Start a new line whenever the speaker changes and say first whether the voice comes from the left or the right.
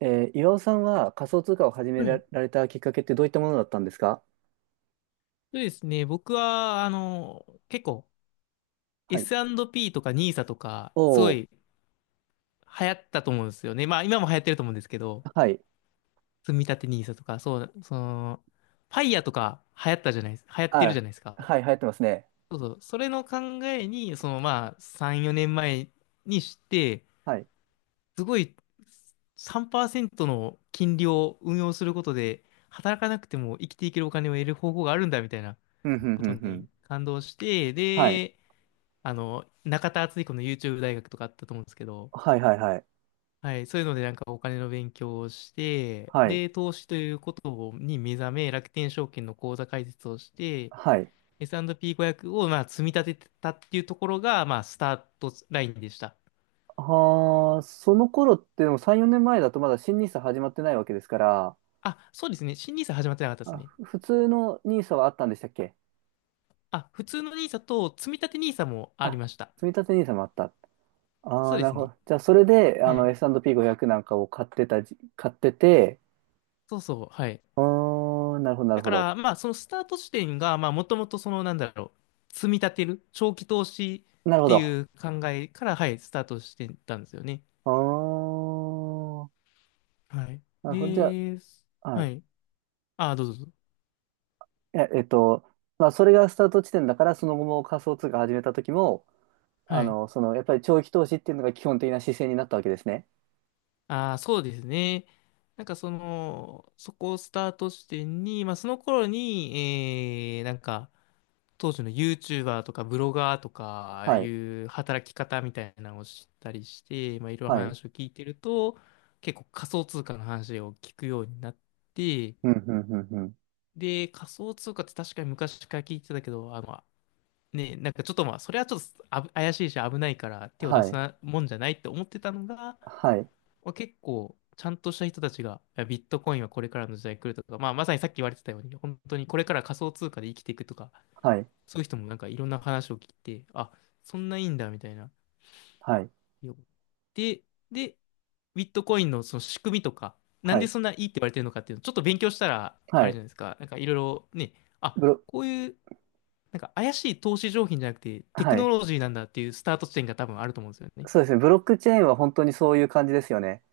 right: 岩尾さんは仮想通貨を始め
left: は
right: ら
left: い。
right: られたきっかけってどういったものだったんですか？
left: そうですね。僕は、結構
right: はい。
left: S&P とかニーサとか、
right: お
left: すご
right: お、
left: い流行ったと思うんですよね。まあ今も流行ってると思うんですけど、
right: はい。
left: 積み立てニーサとか、そう、その、ファイヤーとか流行ってるじゃ
right: あ、
left: ないですか。
right: はい、流行ってますね。
left: そうそう。それの考えに、そのまあ3、4年前にして、
right: はい。
left: すごい3%の金利を運用することで、働かなくても生きていけるお金を得る方法があるんだみたいな
right: うん、うん、う
left: こと
right: ん、うん。
left: に感動して、
right: はい。
left: で、あの、中田敦彦の YouTube 大学とかあったと思うんですけど、
right: はい、はい、はい。
left: はい、そういうのでなんかお金の勉強をして、
right: はい。
left: で、投資ということに目覚め、楽天証券の口座開設をして、
right: はい。
left: S&P500 をまあ積み立ててたっていうところが、まあ、スタートラインでした。
right: はあ、その頃ってでも3、4年前だとまだ新ニーサ始まってないわけですから。
left: あ、そうですね。新ニーサ始まってなかったです
right: あ、
left: ね。
right: ふ普通のニーサはあったんでしたっけ？
left: あ、普通のニーサと積み立てニーサもあり
right: あ、
left: ました。
right: 積み立てニーサもあった。あ
left: そ
right: あ、
left: うで
right: なる
left: す
right: ほ
left: ね。
right: ど。じゃあ、それで、あ
left: は
right: の、
left: い。
right: S&P500 なんかを買ってたじ、買ってて。
left: そうそう。はい。
right: あーなるほど、なる
left: だ
right: ほ
left: か
right: ど。
left: ら、まあ、そのスタート地点が、まあ、もともとその、なんだろう、積み立てる、長期投資
right: なる
left: っ
right: ほ
left: てい
right: ど。
left: う考えから、はい、スタートしてたんですよね。
right: ああ、
left: はい。
right: なるほど。じゃ
left: で、
right: あ、は
left: は
right: い。
left: い。ああ、どうぞどうぞ。
right: え、えっと、まあ、それがスタート地点だから、その後も仮想通貨始めた時も、あ
left: はい。
right: の、その、やっぱり長期投資っていうのが基本的な姿勢になったわけですね。
left: ああ、そうですね。なんかその、そこをスタート地点に、まあ、その頃に、なんか、当時の YouTuber とかブロガーとか、ああ
right: は
left: い
right: い。
left: う働き方みたいなのを知ったりして、まあ、いろいろ
right: はい。うん、
left: 話を聞いてると、結構仮想通貨の話を聞くようになって、
right: うん、うん、うん。
left: で、仮想通貨って確かに昔から聞いてたけど、あの、ね、なんかちょっとまあ、それはちょっと怪しいし危ないから手を出
right: は
left: す
right: い。
left: なもんじゃないって思ってたのが、
right: はい。
left: まあ、結構、ちゃんとした人たちが、いやビットコインはこれからの時代来るとか、まあ、まさにさっき言われてたように、本当にこれから仮想通貨で生きていくとか、
right: はい。
left: そういう人もなんかいろんな話を聞いて、あ、そんないいんだみたいな。
right: はい。
left: よで、で、ビットコインのその仕組みとか、なん
right: は
left: で
right: い。
left: そんないいって言われてるのかっていうのをちょっと勉強したら、あ
right: は
left: れじ
right: い。
left: ゃないですか、なんかいろいろね、あ、
right: ブロ、
left: こういう、なんか怪しい投資商品じゃなくてテク
right: は
left: ノ
right: い。
left: ロジーなんだっていうスタート地点が多分あると思うんですよね。
right: そうですね。ブロックチェーンは本当にそういう感じですよね。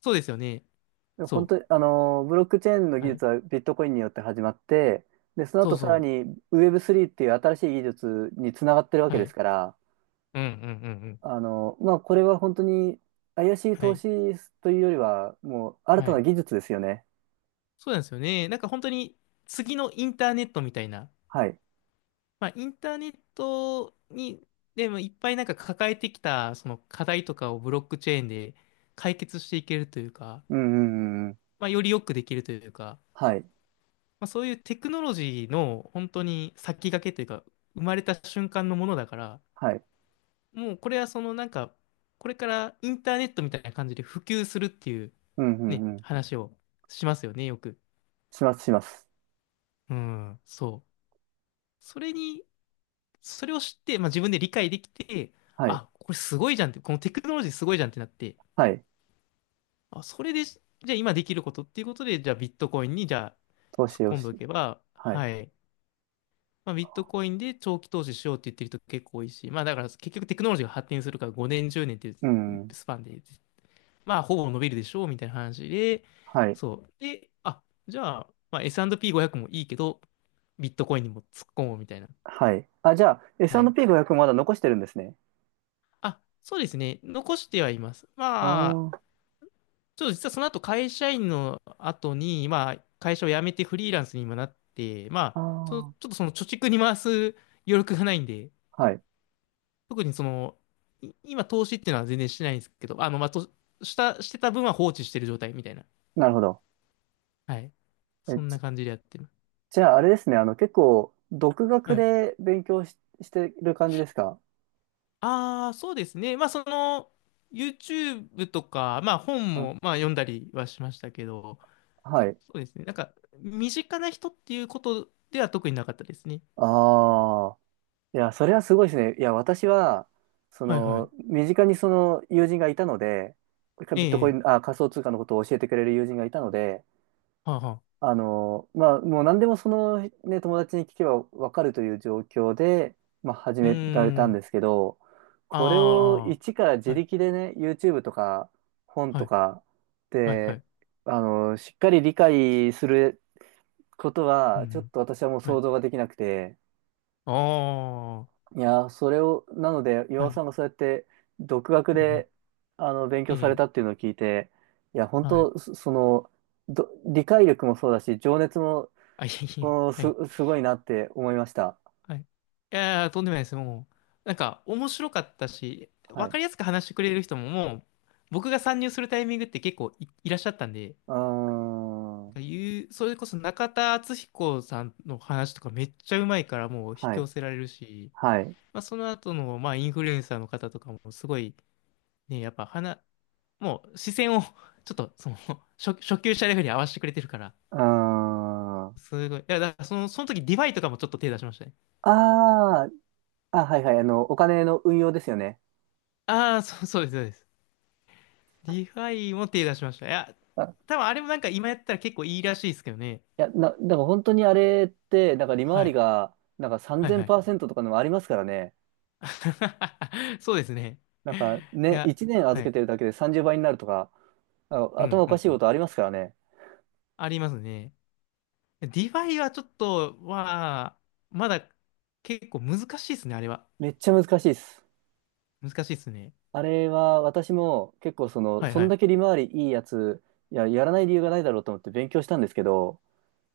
left: そうですよね。
right: で本
left: そ
right: 当に、あの、ブロックチェーンの
left: う。
right: 技
left: はい。
right: 術はビットコインによって始まって、で、その
left: そ
right: 後
left: う
right: さら
left: そ
right: にウェブ3っていう新しい技術につながってるわ
left: う。
right: け
left: は
right: で
left: い。
right: すから、
left: うんうんうんうん。
right: あの、まあ、これは本当に怪しい
left: は
right: 投
left: い。
right: 資というよりは、もう新
left: は
right: たな
left: い。
right: 技術ですよね。
left: そうなんですよね。なんか本当に次のインターネットみたいな、
right: はい。
left: まあ、インターネットに、でもいっぱいなんか抱えてきた、その課題とかをブロックチェーンで解決していけるというか、
right: うんうんうんうん。
left: まあ、よりよくできるというか、
right: はい。
left: まあ、そういうテクノロジーの本当に先駆けというか、生まれた瞬間のものだから、
right: はい。
left: もうこれはそのなんか、これからインターネットみたいな感じで普及するっていう
right: うんうん
left: ね、
right: うん。
left: 話をしますよね、よく。
right: します、します。
left: うん、そう。それにそれを知って、まあ、自分で理解できて、
right: はい。
left: あ、これすごいじゃんって、このテクノロジーすごいじゃんってなって、
right: はい。
left: あ、それで、じゃあ今できることっていうことで、じゃあビットコインにじゃあ
right: 投
left: 突っ
right: 資を
left: 込んでお
right: し、
left: けば、
right: はい。
left: はい。まあ、ビットコインで長期投資しようって言ってる人結構多いし、まあだから結局テクノロジーが発展するから5年、10年っていう
right: うん。
left: スパンで、まあほぼ伸びるでしょうみたいな話で、
right: はい。
left: そう。で、あ、じゃあ、まあ、S&P500 もいいけど、ビットコインにも突っ込もうみたいな。
right: はい。あ、じゃあ、
left: はい。
right: S&P500 まだ残してるんですね。
left: あ、そうですね。残してはいます。まあ、
right: あ
left: ちょっと実はその後会社員の後に、まあ、会社を辞めてフリーランスに今なって、ま
right: あ、あ
left: あ、そちょっ
right: あ。
left: とその貯蓄に回す余力がないんで、
right: はい。
left: 特にその、今投資っていうのは全然してないんですけど、あの、まあ、と、した、してた分は放置してる状態みたいな。
right: なるほど。
left: はい。
right: え、
left: そんな
right: じ
left: 感じでやってる。
right: じゃあ、あれですね。あの、結構、独学
left: はい。
right: で勉強し、してる感じですか？
left: ああ、そうですね。まあ、その、YouTube とか、まあ、本
right: あ、
left: も、まあ、読んだりはしましたけど、
right: はい。
left: そうですね。なんか、身近な人っていうことでは特になかったですね。
right: ああ。いや、それはすごいですね。いや、私は、そ
left: はいは
right: の、
left: い。
right: 身近にその友人がいたので、ビ
left: え
right: ットコイ
left: え、
right: ン、あ、仮想通貨のことを教えてくれる友人がいたので、
left: はあ、はあ。
right: あの、まあ、もう何でもそのね、友達に聞けばわかるという状況で、まあ、始
left: うー
right: められたん
left: ん。
right: ですけど、これを
left: あ
right: 一から自
left: あ。はい、
right: 力でね、YouTube とか本
left: は
right: と
left: い、
right: か
left: はい、は
right: で、
left: い。
right: あの、しっかり理解すること
left: うん、う
right: は、ちょっ
left: ん
right: と私はもう
left: は
right: 想
left: い。
right: 像ができなくて。
left: ああ。は
right: いや、それを、なので、
left: い、
right: 岩尾
left: は
right: さんがそうやって独学
left: い、はい。
right: で、あの、勉
left: え
right: 強され
left: え、
right: たっていうのを聞いて、いや、本
left: はい。
right: 当、そその、ど理解力もそうだし、情熱も
left: あ、いえいえ、
right: おー、
left: はい、
right: す、すごいなって思いました。
left: はい。いやー、とんでもないです。もう、なんか、面白かったし、
right: は
left: わか
right: い。
left: りやすく話してくれる人も、もう、僕が参入するタイミングって結構いらっしゃったんで、
right: うーん。は
left: それこそ中田敦彦さんの話とかめっちゃうまいからもう引き
right: い。
left: 寄せられるし、
right: はい。う
left: まあ、その後の、まあ、インフルエンサーの方とかもすごい、ね、やっぱ話、もう視線を ちょっとその 初級者レベルに合わせてくれてるから、
right: ーん。あ
left: すごい。いや、だからその、その時ディファイとかもちょっと手出しましたね。
right: あ、あ、はいはい。あの、お金の運用ですよね。
left: ああ、そうです、そうです。ディファイも手出しました。いや、
right: あ、い
left: 多分あれもなんか今やったら結構いいらしいですけどね。
right: や、な、だから本当にあれって、なんか利回
left: は
right: り
left: い。
right: が、なんか
left: はいはい。
right: 3000%とかのもありますからね。
left: そうですね。
right: なんか
left: い
right: ね、
left: や、
right: 1年預
left: は
right: け
left: い。
right: てるだけで30倍になるとか、なんか
left: う
right: 頭
left: ん
right: お
left: う
right: かし
left: ん
right: い
left: う
right: こ
left: ん。
right: とありますからね。
left: ありますね。ディファイはちょっと、まだ結構難しいですね、あれは。
right: めっちゃ難しいです。
left: 難しいですね。
right: あれは私も結構その、
left: はい
right: そ
left: は
right: んだ
left: い。
right: け利回りいいやつ、いや、やらない理由がないだろうと思って勉強したんですけど、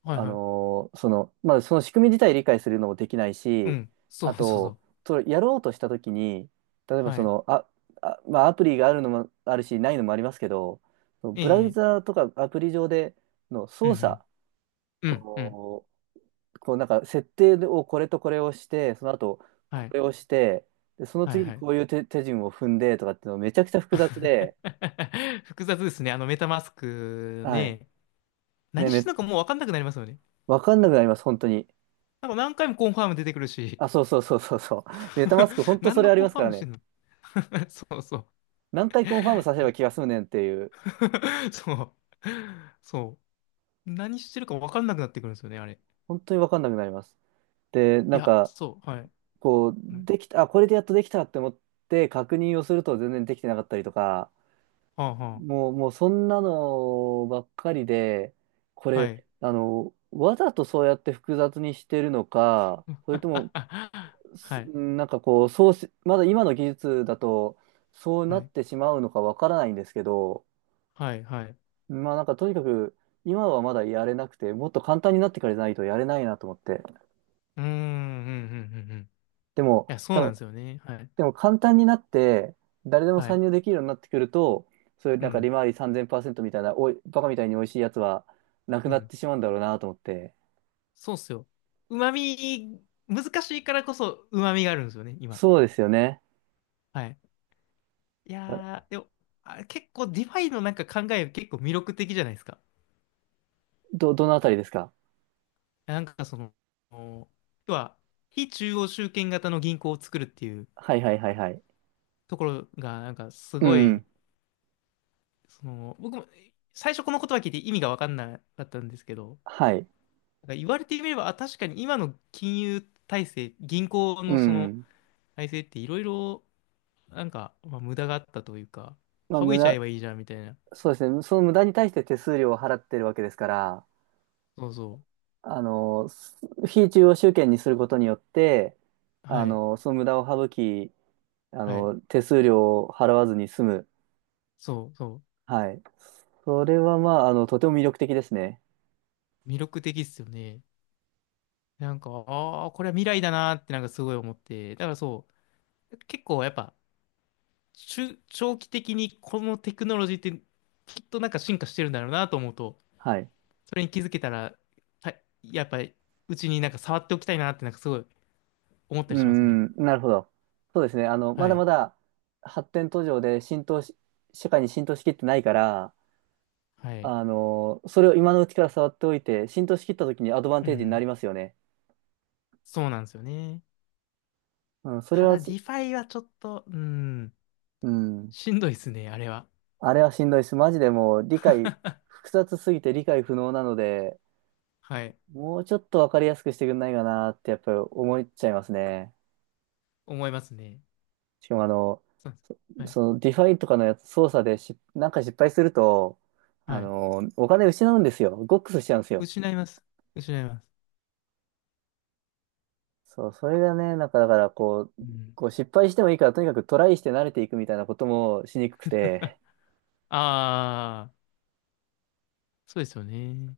left: はい
right: あ
left: はい。
right: のーその、まあ、その仕組み自体理解するのもできない
left: う
right: し、
left: ん。そう
right: あ
left: そうそ
right: と、
left: う。
right: それやろうとしたときに、例えば
left: は
right: そ
left: い。
right: の、あ、あ、まあ、アプリがあるのもあるし、ないのもありますけど、そのブラウ
left: ええ
right: ザーとかアプリ上での
left: う
right: 操
left: ん
right: 作、
left: うん。うんうん。
right: こう、こうなんか設定をこれとこれをして、その後こ
left: はい。
right: れをして、で、その
left: はい
right: 次に
left: はい。
right: こういう手、手順を踏んでとかっていうのめちゃくちゃ複雑で。
left: 複雑ですね。あのメタマスク
right: はい。
left: ね。
right: ね、
left: 何してん
right: め、
left: のかもうわかんなくなりますよね。
right: わかんなくなります、本当に。
left: なんか何回もコンファーム出てくるし。
right: あ、そうそうそうそうそう。メタマスク、本当そ
left: 何
right: れ
left: の
right: あり
left: コン
right: ます
left: ファ
right: か
left: ー
right: ら
left: ムして
right: ね。
left: んの。 そうそう。
right: 何回
left: い
right: コンファームさせれば
left: や
right: 気が済むねんっていう。
left: そう。そう。何してるかわかんなくなってくるんですよね、あれ。
right: 本当に分かんなくなります。で、
left: い
right: なん
left: や、
right: か、
left: そう、はい。
right: こう、
left: うん
right: できた、あ、これでやっとできたって思って確認をすると全然できてなかったりとか、
left: はあは
right: もう、もうそんなのばっかりで、こ
left: あ、はい。
right: れ、あの、わざとそうやって複雑にしてるのか、それとも、
left: は
right: す
left: い、
right: なんかこう、そうし、まだ今の技術だと、そう
left: は
right: なっ
left: い、
right: てしまうのかわからないんですけど、
left: はい、はい。う
right: まあなんかとにかく、今はまだやれなくて、もっと簡単になってからじゃないとやれないなと思って。
left: ーん、うん、うん、うん。うん、
right: でも、
left: いや、そう
right: 多
left: なんで
right: 分、
left: すよね。はい、
right: でも簡単になって、誰でも
left: は
right: 参
left: い。
right: 入できるようになってくると、そういう
left: う
right: なんか
left: ん、
right: 利回り3000%みたいな、おい、バカみたいに美味しいやつはなく
left: う
right: なっ
left: ん。
right: てしまうんだろうなと思って。
left: そうっすよ。うまみ、難しいからこそ、うまみがあるんですよね、今。
right: そうですよね。
left: はい。い
right: あ
left: やー、でも、あ、結構、ディファイのなんか考え、結構魅力的じゃないですか。
right: ど、どのあたりですか？
left: なんか、その、要は、非中央集権型の銀行を作るっていう
right: はいはいはいはい。
left: ところが、なんか、す
right: う
left: ご
right: ん。
left: い、その、僕も最初この言葉聞いて意味が分かんなかったんですけど、
right: はい。
left: なんか言われてみれば、あ、確かに今の金融体制、銀行
right: う
left: のその
right: ん。
left: 体制っていろいろ、なんか、まあ、無駄があったというか、
right: まあ、
left: 省
right: 無
left: いちゃ
right: 駄、
left: えばいいじゃんみたいな。
right: そうですね。その無駄に対して手数料を払ってるわけですから、
left: そうそ
right: あの、す非中央集権にすることによって、
left: う。
right: あ
left: はい。
right: の、その無駄を省き、あ
left: はい。
right: の、手数料を払わずに済む。
left: そうそ
right: はい。それはまあ、あの、とても魅力的ですね。
left: う。魅力的っすよね。なんか、ああ、これは未来だなーってなんかすごい思って。だから結構やっぱ、中長期的にこのテクノロジーってきっとなんか進化してるんだろうなと思うと、
right: はい。
left: それに気づけたら、はい、やっぱり、うちになんか触っておきたいなってなんかすごい思った
right: う
left: りしますね。
right: ん、うん、なるほど。そうですね。あの、ま
left: は
right: だ
left: い。
right: まだ発展途上で浸透し、社会に浸透しきってないから、
left: はい。
right: あの、それを今のうちから触っておいて、浸透しきった時にアドバン
left: う
right: テージにな
left: ん。
right: りますよね。
left: そうなんですよね。
right: うん、それ
left: た
right: は
left: だ、デ
right: す、
left: ィファイはちょっと、うん、
right: うん、
left: しんどいですね、あれは。
right: あれはしんどいし、マジでもう理解、複雑すぎて理解不能なので、
left: はい。
right: もうちょっとわかりやすくしてくんないかなってやっぱり思っちゃいますね。
left: 思いますね。
right: しかもあの、
left: そうです。
right: そ、
left: はい。
right: そのディファイとかのやつ操作でし、なんか失敗すると、あ
left: はい。
right: の、お金失うんですよ。ゴックスしちゃうんですよ。
left: 失います。失います。
right: そう、それがね、なんかだからこう、
left: うん。
right: こう失敗してもいいからとにかくトライして慣れていくみたいなこともしにくくて、
left: ああ、そうですよね。